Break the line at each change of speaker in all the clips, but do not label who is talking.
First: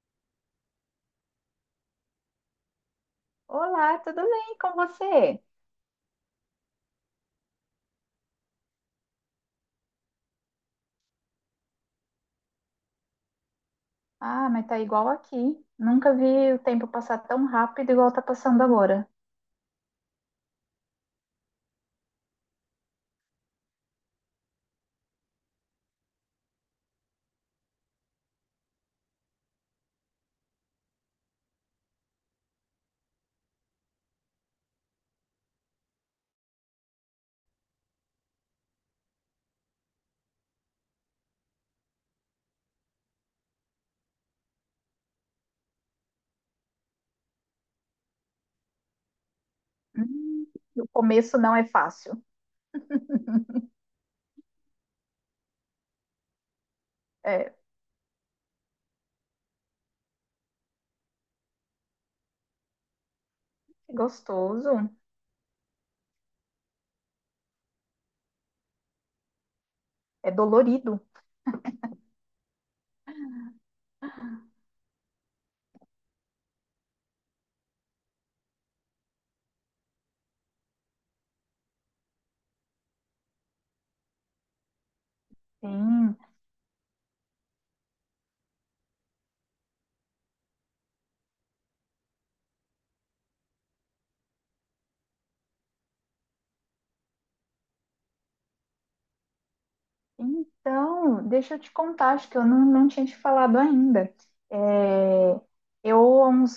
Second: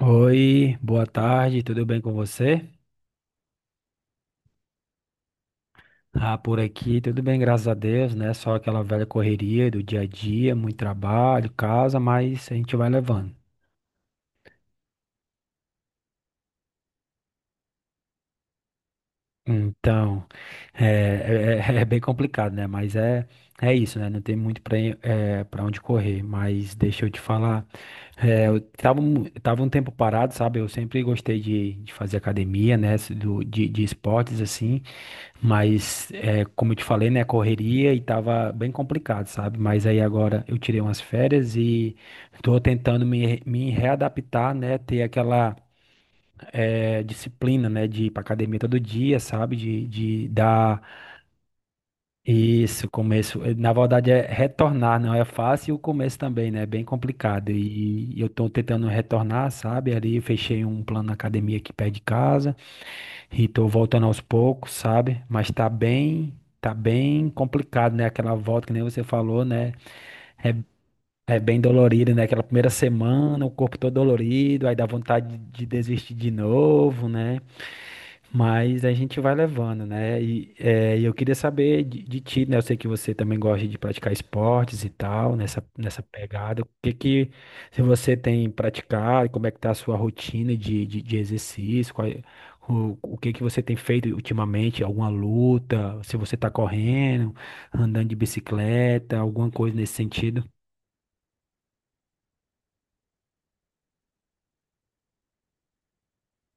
Oi, boa tarde, tudo bem com você?
Olá, tudo bem com você?
Ah, por aqui, tudo bem, graças a Deus, né? Só aquela velha correria do dia a dia, muito trabalho, casa, mas a gente vai levando.
Ah, mas tá igual aqui. Nunca vi o tempo passar tão rápido igual tá passando agora.
Então, é bem complicado, né? É isso, né? Não tem muito para para onde correr. Mas deixa eu te falar, eu tava, tava um tempo parado, sabe? Eu sempre gostei de fazer academia, né? De esportes, assim. Como eu te falei, né, correria e tava bem complicado, sabe? Mas aí agora eu tirei umas férias e tô tentando me readaptar, né? Ter aquela disciplina, né, de ir pra academia todo dia, sabe? De
Hum,
dar
o começo não é fácil.
isso, começo. Na verdade é retornar, não é fácil e o começo também, né? É bem complicado.
É
E eu tô tentando retornar, sabe? Ali eu fechei um plano na academia aqui perto de casa. E tô voltando aos poucos,
gostoso,
sabe? Tá bem complicado, né? Aquela volta que nem você falou, né?
é
É,
dolorido.
é bem dolorido, né? Aquela primeira semana, o corpo todo dolorido, aí dá vontade de desistir de novo, né? Mas a gente vai levando, né? E eu queria saber de ti, né? Eu sei que você também gosta de praticar esportes e tal, nessa
Sim.
pegada. O que que se você tem praticado, como é que tá a sua rotina de exercício, o que que você tem feito ultimamente, alguma luta, se você tá correndo, andando de bicicleta, alguma coisa nesse sentido?
Então, deixa eu te contar, acho que eu não tinha te falado ainda. É, eu, há uns,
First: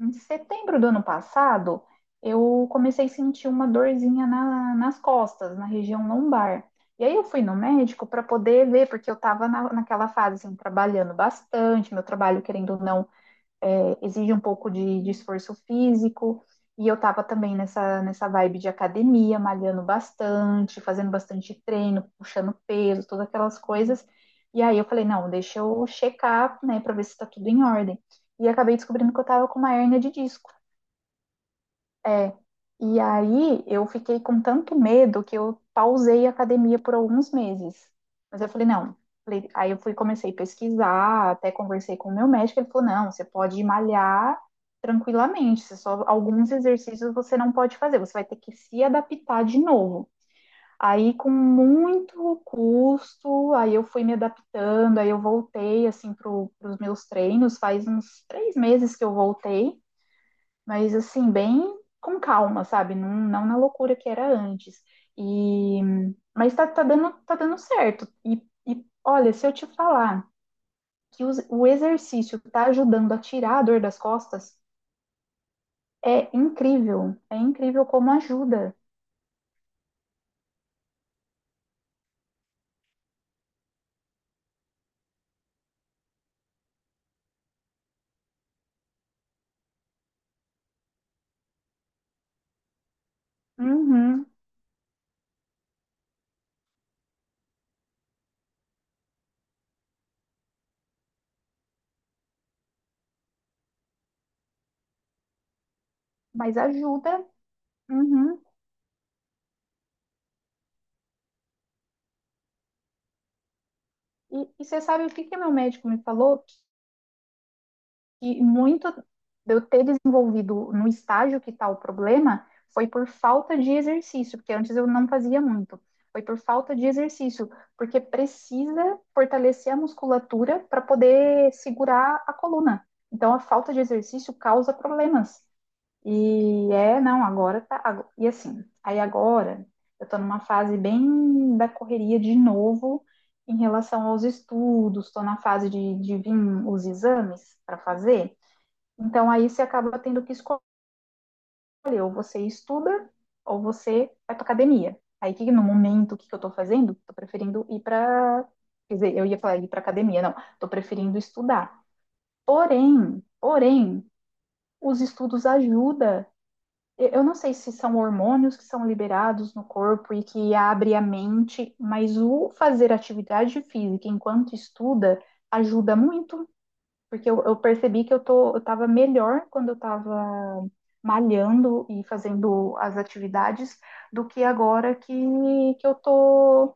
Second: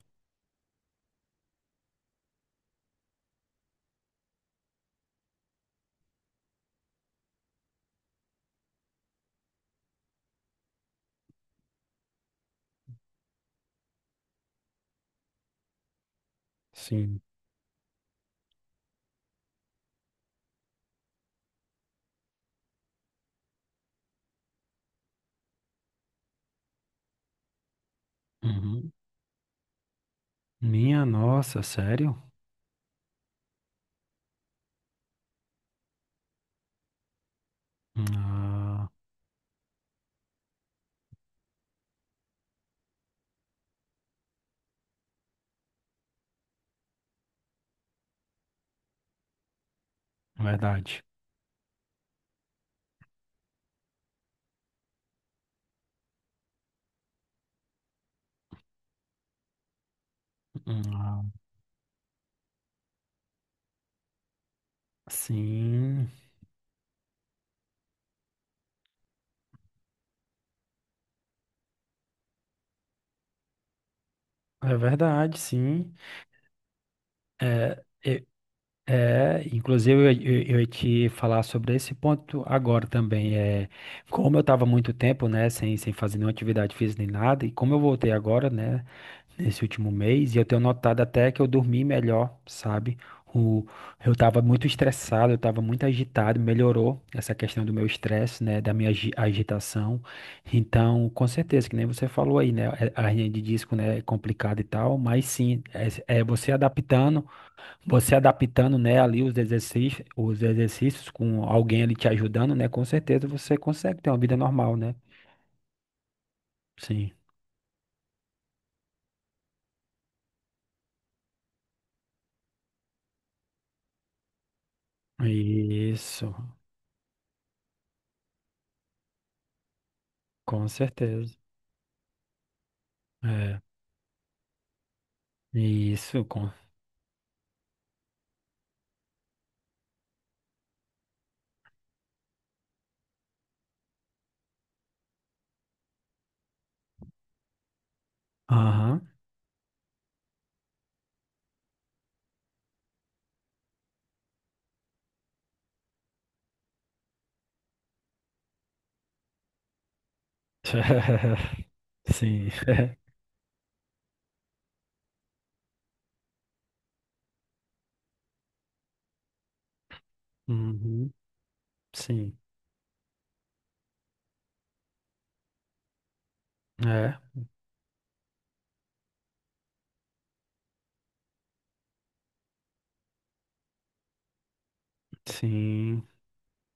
em setembro do ano passado, eu comecei a sentir uma dorzinha na- nas costas, na região lombar. E aí eu fui no médico para poder ver, porque eu estava naquela fase, assim, trabalhando bastante, meu trabalho, querendo ou não, exige um pouco de, esforço físico. E eu
Sim.
tava também nessa vibe de academia, malhando bastante, fazendo bastante treino, puxando peso, todas aquelas coisas. E aí eu falei, não, deixa eu checar, né, pra ver se tá tudo em ordem. E acabei
Uhum.
descobrindo que eu tava com uma hérnia de disco.
Minha nossa, sério?
É. E aí eu fiquei com tanto medo que eu pausei a academia por alguns meses. Mas eu falei,
Ah,
não. Falei- Aí eu fui, comecei a pesquisar, até conversei com o meu médico, ele falou, não, você pode malhar tranquilamente, você só alguns exercícios você não pode fazer, você vai ter que se adaptar de novo.
verdade.
Aí com muito custo, aí eu fui me adaptando, aí eu voltei assim para os meus treinos, faz uns três meses que eu voltei, mas
Ah,
assim, bem com calma, sabe? Não na loucura que era antes. E
sim.
mas tá, tá dando certo. E olha, se eu te falar que o exercício tá ajudando a tirar a dor das costas,
É verdade, sim.
é incrível. É
É,
incrível como
é,
ajuda.
inclusive, eu ia te falar sobre esse ponto agora também. É, como eu estava muito tempo, né, sem fazer nenhuma atividade física nem nada, e como eu voltei agora, né, nesse último mês e eu tenho notado até que eu dormi melhor, sabe? O, eu
Uhum,
estava muito estressado, eu estava muito agitado, melhorou essa questão do meu estresse, né, da minha agitação. Então, com certeza, que nem você falou aí, né, é- a hernia de disco, né, é complicada e tal, mas sim, é
mas ajuda.
você
Uhum.
adaptando, né, ali os exercícios com alguém ali te ajudando, né, com certeza você consegue ter uma vida
E
normal,
você
né?
sabe o que que meu médico me falou?
Sim.
Que muito de eu ter desenvolvido no estágio que está o problema foi por falta de exercício, porque antes eu não fazia muito. Foi
Isso,
por falta de exercício, porque precisa fortalecer a musculatura
com
para
certeza.
poder segurar a coluna. Então, a
É.
falta de exercício causa problemas.
Isso, com.
E é, não, agora tá. E assim, aí agora eu tô numa fase bem da correria de novo em relação aos estudos, tô na fase de, vir os exames para fazer.
Aham.
Então aí você acaba tendo que escolher, ou você estuda, ou você vai para academia. Aí que no momento o que, que eu estou fazendo, estou preferindo ir para, quer dizer, eu ia falar ir para academia, não, estou preferindo estudar.
Sim.
Porém, os estudos ajudam. Eu não sei se são hormônios que são liberados no corpo e que abre a
Uhum.
mente, mas
Sim.
o fazer atividade física enquanto estuda ajuda muito.
É.
Porque eu percebi que eu tô, eu tava melhor quando eu tava malhando e fazendo as atividades do que agora que eu
Sim.
tô,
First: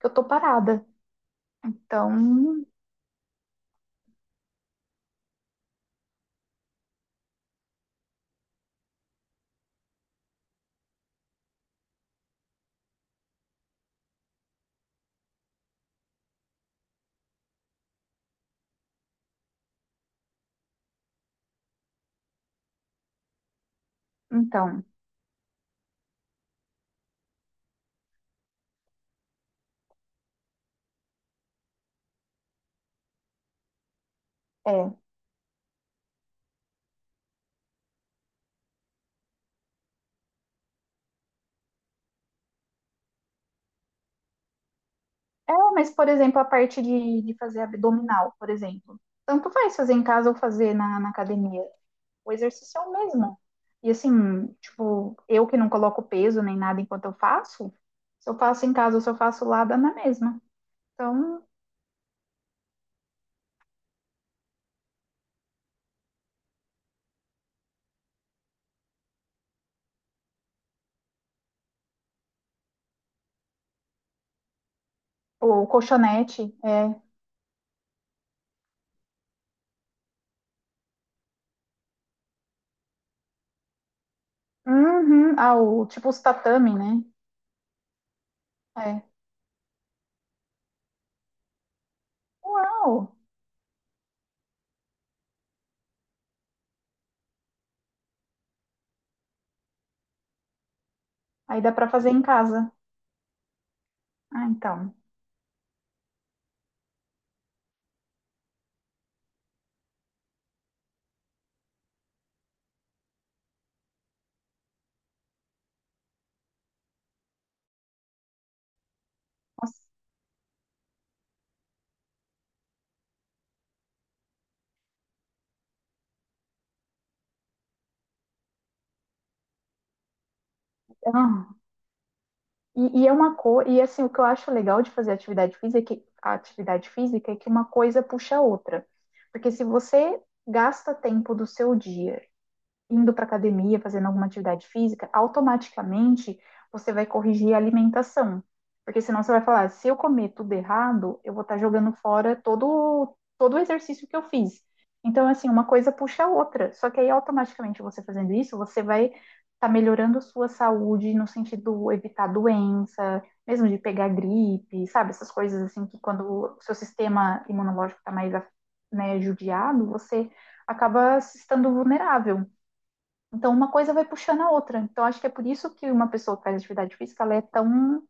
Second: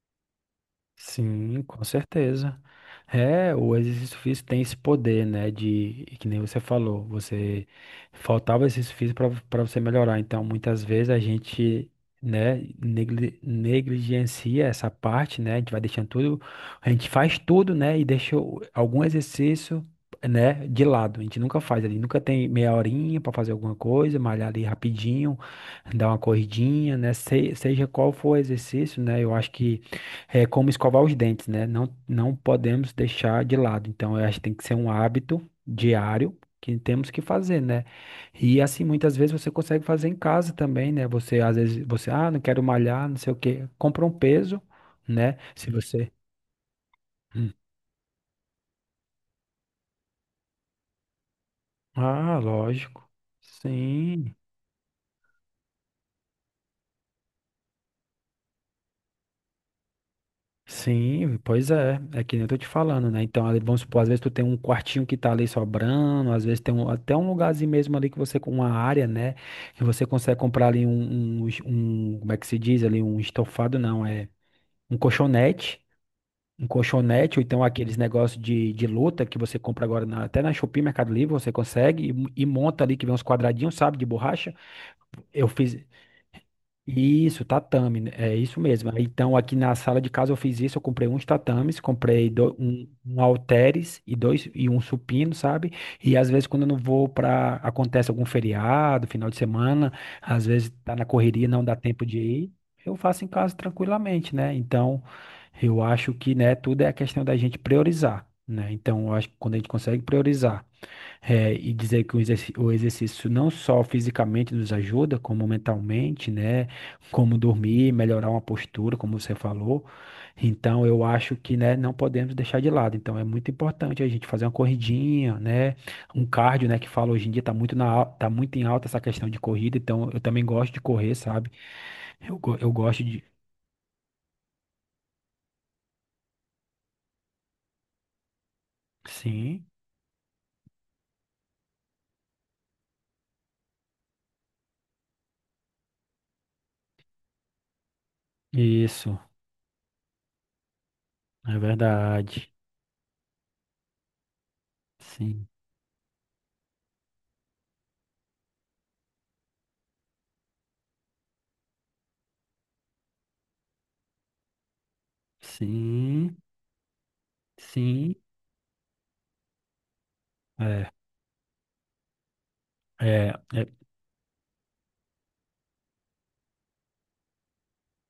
que eu tô parada.
Sim, com certeza.
Então,
É, o exercício físico tem esse poder, né, de, que nem você falou, você faltava exercício físico para você melhorar. Então, muitas vezes a gente, né, negligencia essa parte, né, a gente vai deixando tudo, a gente faz tudo, né, e deixa algum exercício, né, de lado. A gente nunca faz ali, nunca tem meia horinha para fazer alguma coisa, malhar ali
então,
rapidinho, dar uma corridinha, né, seja qual for o exercício, né, eu acho que é como escovar os dentes, né? Não podemos deixar de lado. Então, eu acho que tem que ser um
é.
hábito diário que temos que fazer, né? E assim, muitas vezes você consegue fazer em casa também, né? Você, às vezes, você, ah, não quero malhar, não sei o quê. Compra um peso, né?
É,
Se
mas, por
você.
exemplo, a parte de,
Hum.
fazer abdominal, por exemplo. Tanto faz fazer em casa ou fazer na, na academia. O
Ah,
exercício é o
lógico.
mesmo. E
Sim.
assim, tipo, eu que não coloco peso nem nada enquanto eu faço, se eu faço em casa ou se eu faço lá, dá na mesma.
Sim,
Então,
pois é, é que nem eu tô te falando, né? Então, ali, vamos supor, às vezes tu tem um quartinho que tá ali sobrando, às vezes tem até um lugarzinho mesmo ali que você, com uma área, né? Que você consegue comprar ali como é que se diz ali, um estofado, não, é um
o
colchonete,
colchonete, é.
ou então aqueles negócios de luta que você compra agora até na Shopee, Mercado Livre, você consegue e monta ali, que vem uns quadradinhos, sabe, de borracha.
Uhum.
Eu
Ah,
fiz.
o, tipo os tatame, né?
Isso, tatame, né? É isso mesmo.
É.
Então, aqui na sala de casa eu fiz isso, eu comprei uns tatames,
Uau!
um halteres e dois e um supino, sabe? E às vezes quando eu não vou para acontece algum feriado, final de semana, às vezes tá na correria,
Aí
não
dá
dá
pra
tempo
fazer
de
em
ir,
casa.
eu faço em casa tranquilamente,
Ah,
né?
então.
Então, eu acho que, né, tudo é a questão da gente priorizar, né? Então, eu acho que quando a gente consegue priorizar é, e dizer que o o exercício não só fisicamente nos ajuda, como mentalmente, né? Como dormir, melhorar uma postura, como você falou.
Nossa.
Então, eu acho que, né, não podemos deixar de lado. Então, é muito importante a gente fazer uma corridinha, né? Um cardio, né, que fala hoje em dia tá muito na, tá muito em alta essa questão de corrida. Então, eu também gosto de correr,
Ah.
sabe? Eu gosto
E é
de.
uma coisa. E assim, o que eu acho legal de fazer atividade física, é que, a atividade física é que uma coisa puxa a outra. Porque se
Sim,
você gasta tempo do seu dia indo para academia, fazendo alguma atividade física, automaticamente você vai corrigir a alimentação. Porque
isso,
senão você vai falar, se eu comer tudo errado, eu vou estar
é
jogando fora
verdade.
todo o exercício que eu fiz. Então,
Sim,
assim, uma coisa puxa a outra. Só que aí, automaticamente, você fazendo isso, você vai estar melhorando a sua saúde no sentido de evitar doença, mesmo de pegar gripe, sabe? Essas coisas, assim, que quando
sim,
o seu sistema imunológico está
sim.
mais, né, judiado, você
É,
acaba se estando vulnerável.
é,
Então, uma
é
coisa vai puxando a outra. Então, acho que é por isso que uma pessoa que faz atividade física, ela é tão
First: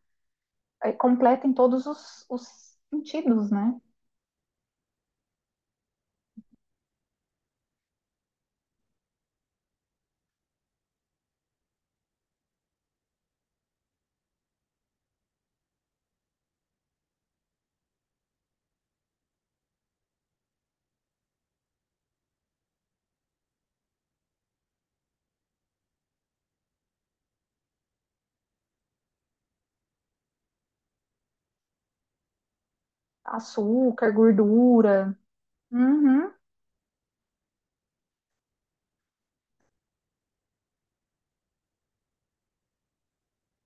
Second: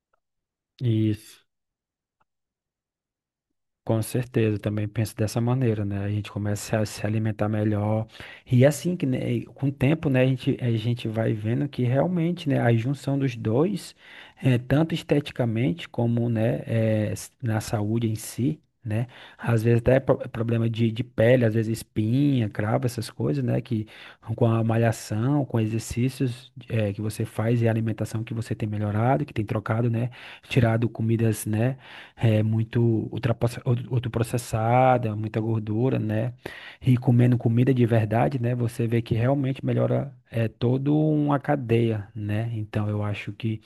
é
isso.
completa em todos os sentidos, né?
Com certeza, eu também penso dessa maneira, né? A gente começa a se alimentar melhor. E é assim que, né, com o tempo, né, a gente vai vendo que realmente, né, a junção dos dois, tanto esteticamente como, né, na saúde em si, né? Às vezes até problema de pele, às vezes espinha, cravo, essas coisas, né? Que com a malhação, com exercícios, que você faz e a alimentação que você tem melhorado, que tem trocado, né? Tirado comidas, né? É muito
Açúcar,
ultraprocessada,
gordura.
muita gordura,
Uhum.
né? E comendo comida de verdade, né? Você vê que realmente melhora é toda uma cadeia, né? Então eu acho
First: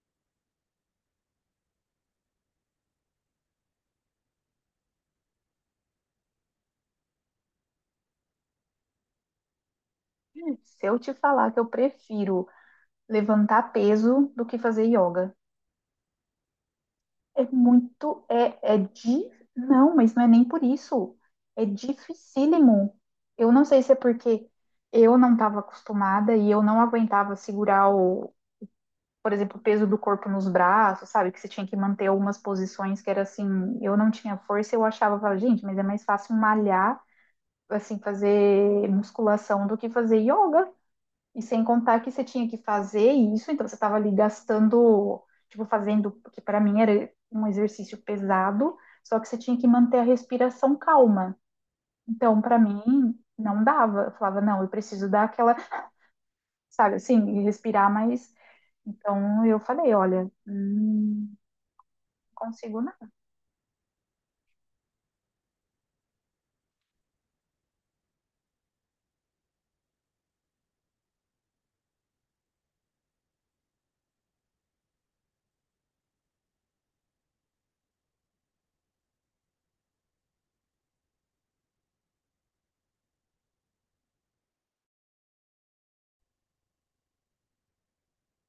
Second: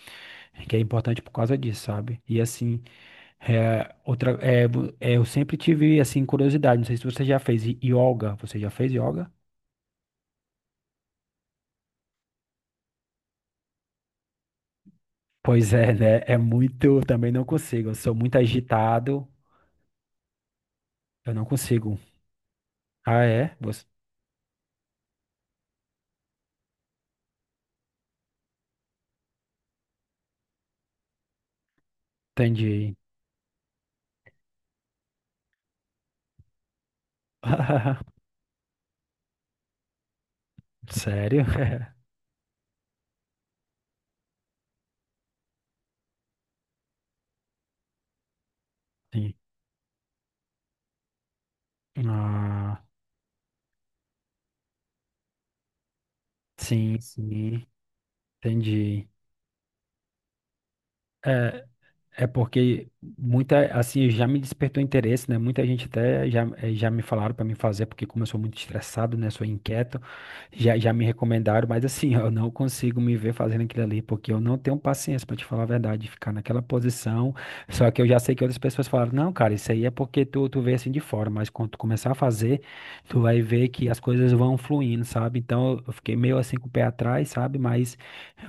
que é importante por causa disso, sabe? E assim, é, outra, é, vo- é, eu sempre tive assim curiosidade. Não sei se você já fez yoga. Você já fez yoga?
Se eu te falar que eu prefiro levantar peso do que fazer yoga,
Pois é, né? É muito. Eu também
é
não consigo. Eu sou
muito,
muito
é, é de,
agitado.
não, mas não é nem por isso.
Eu não
É
consigo.
dificílimo.
Ah,
Eu
é?
não sei
Você...
se é porque eu não estava acostumada e eu não aguentava segurar o, por exemplo, o peso do corpo nos braços, sabe? Que você tinha que manter algumas
Entendi.
posições que era assim, eu não tinha força, eu achava, eu falava, gente, mas é mais fácil malhar, assim, fazer musculação do que fazer yoga. E
Sério?
sem contar que você tinha que fazer isso, então você estava ali gastando, tipo, fazendo, que para mim era um exercício pesado, só que
Sim.
você tinha que manter a respiração calma. Então, para
Ah,
mim, não dava. Eu falava, não, eu preciso dar aquela, sabe, assim,
sim,
respirar mais.
entendi.
Então, eu falei, olha,
É, É
consigo
porque
nada.
muita, assim, já me despertou interesse, né? Muita gente até já, já me falaram para mim fazer, porque como eu sou muito estressado, né? Sou inquieto, já me recomendaram, mas assim, eu não consigo me ver fazendo aquilo ali, porque eu não tenho paciência, para te falar a verdade, de ficar naquela posição. Só que eu já sei que outras pessoas falaram, não, cara, isso aí é porque tu vê assim de fora, mas quando tu começar a fazer, tu vai ver que as coisas vão fluindo, sabe? Então eu fiquei meio assim com o pé atrás, sabe? Mas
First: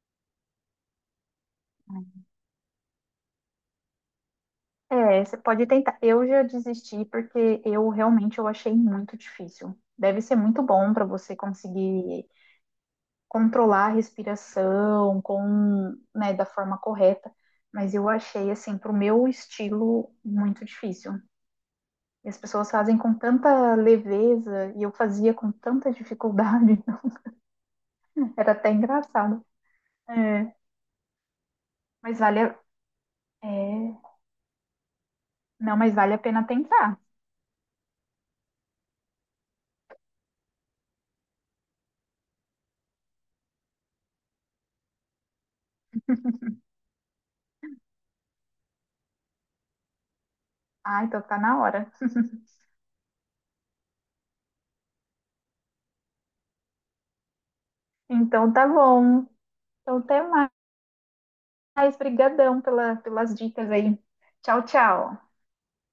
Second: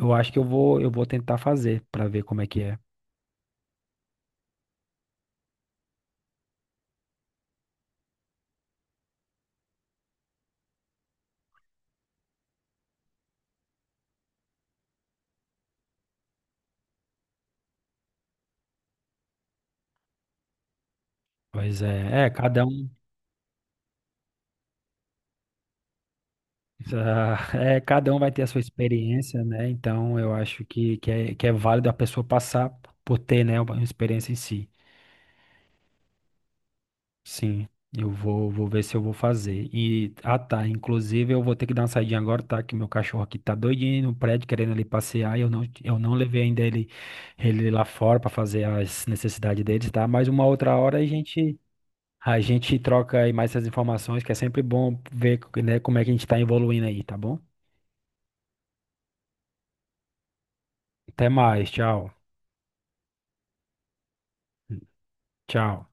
eu acho que eu vou tentar fazer para
Né?
ver como é que é.
É, você pode tentar. Eu já desisti porque eu realmente eu achei muito difícil. Deve ser muito bom para você conseguir controlar a respiração com, né, da forma correta, mas eu achei assim para o meu estilo muito difícil.
Pois é, é,
E as
cada
pessoas
um,
fazem com tanta leveza e eu fazia com tanta dificuldade.
é, cada um vai ter a
Era
sua
até
experiência,
engraçado.
né? Então eu
É,
acho que é válido a
mas
pessoa
vale, a-
passar por ter, né, uma
é,
experiência em si.
não, mas vale a pena tentar.
Sim, vou ver se eu vou fazer. E, ah tá, inclusive eu vou ter que dar uma saidinha agora, tá? Que meu cachorro aqui tá doidinho no prédio, querendo ali passear, e eu não levei ainda ele, ele lá fora pra fazer as necessidades deles, tá? Mas uma outra hora
Ah,
a
então tá na
gente.
hora.
A gente troca aí mais essas informações, que é sempre bom ver, né, como é que a gente tá evoluindo aí, tá bom?
Então tá bom. Então, até mais.
Até mais, tchau.
Brigadão pela, pelas dicas aí. Tchau, tchau.
Tchau.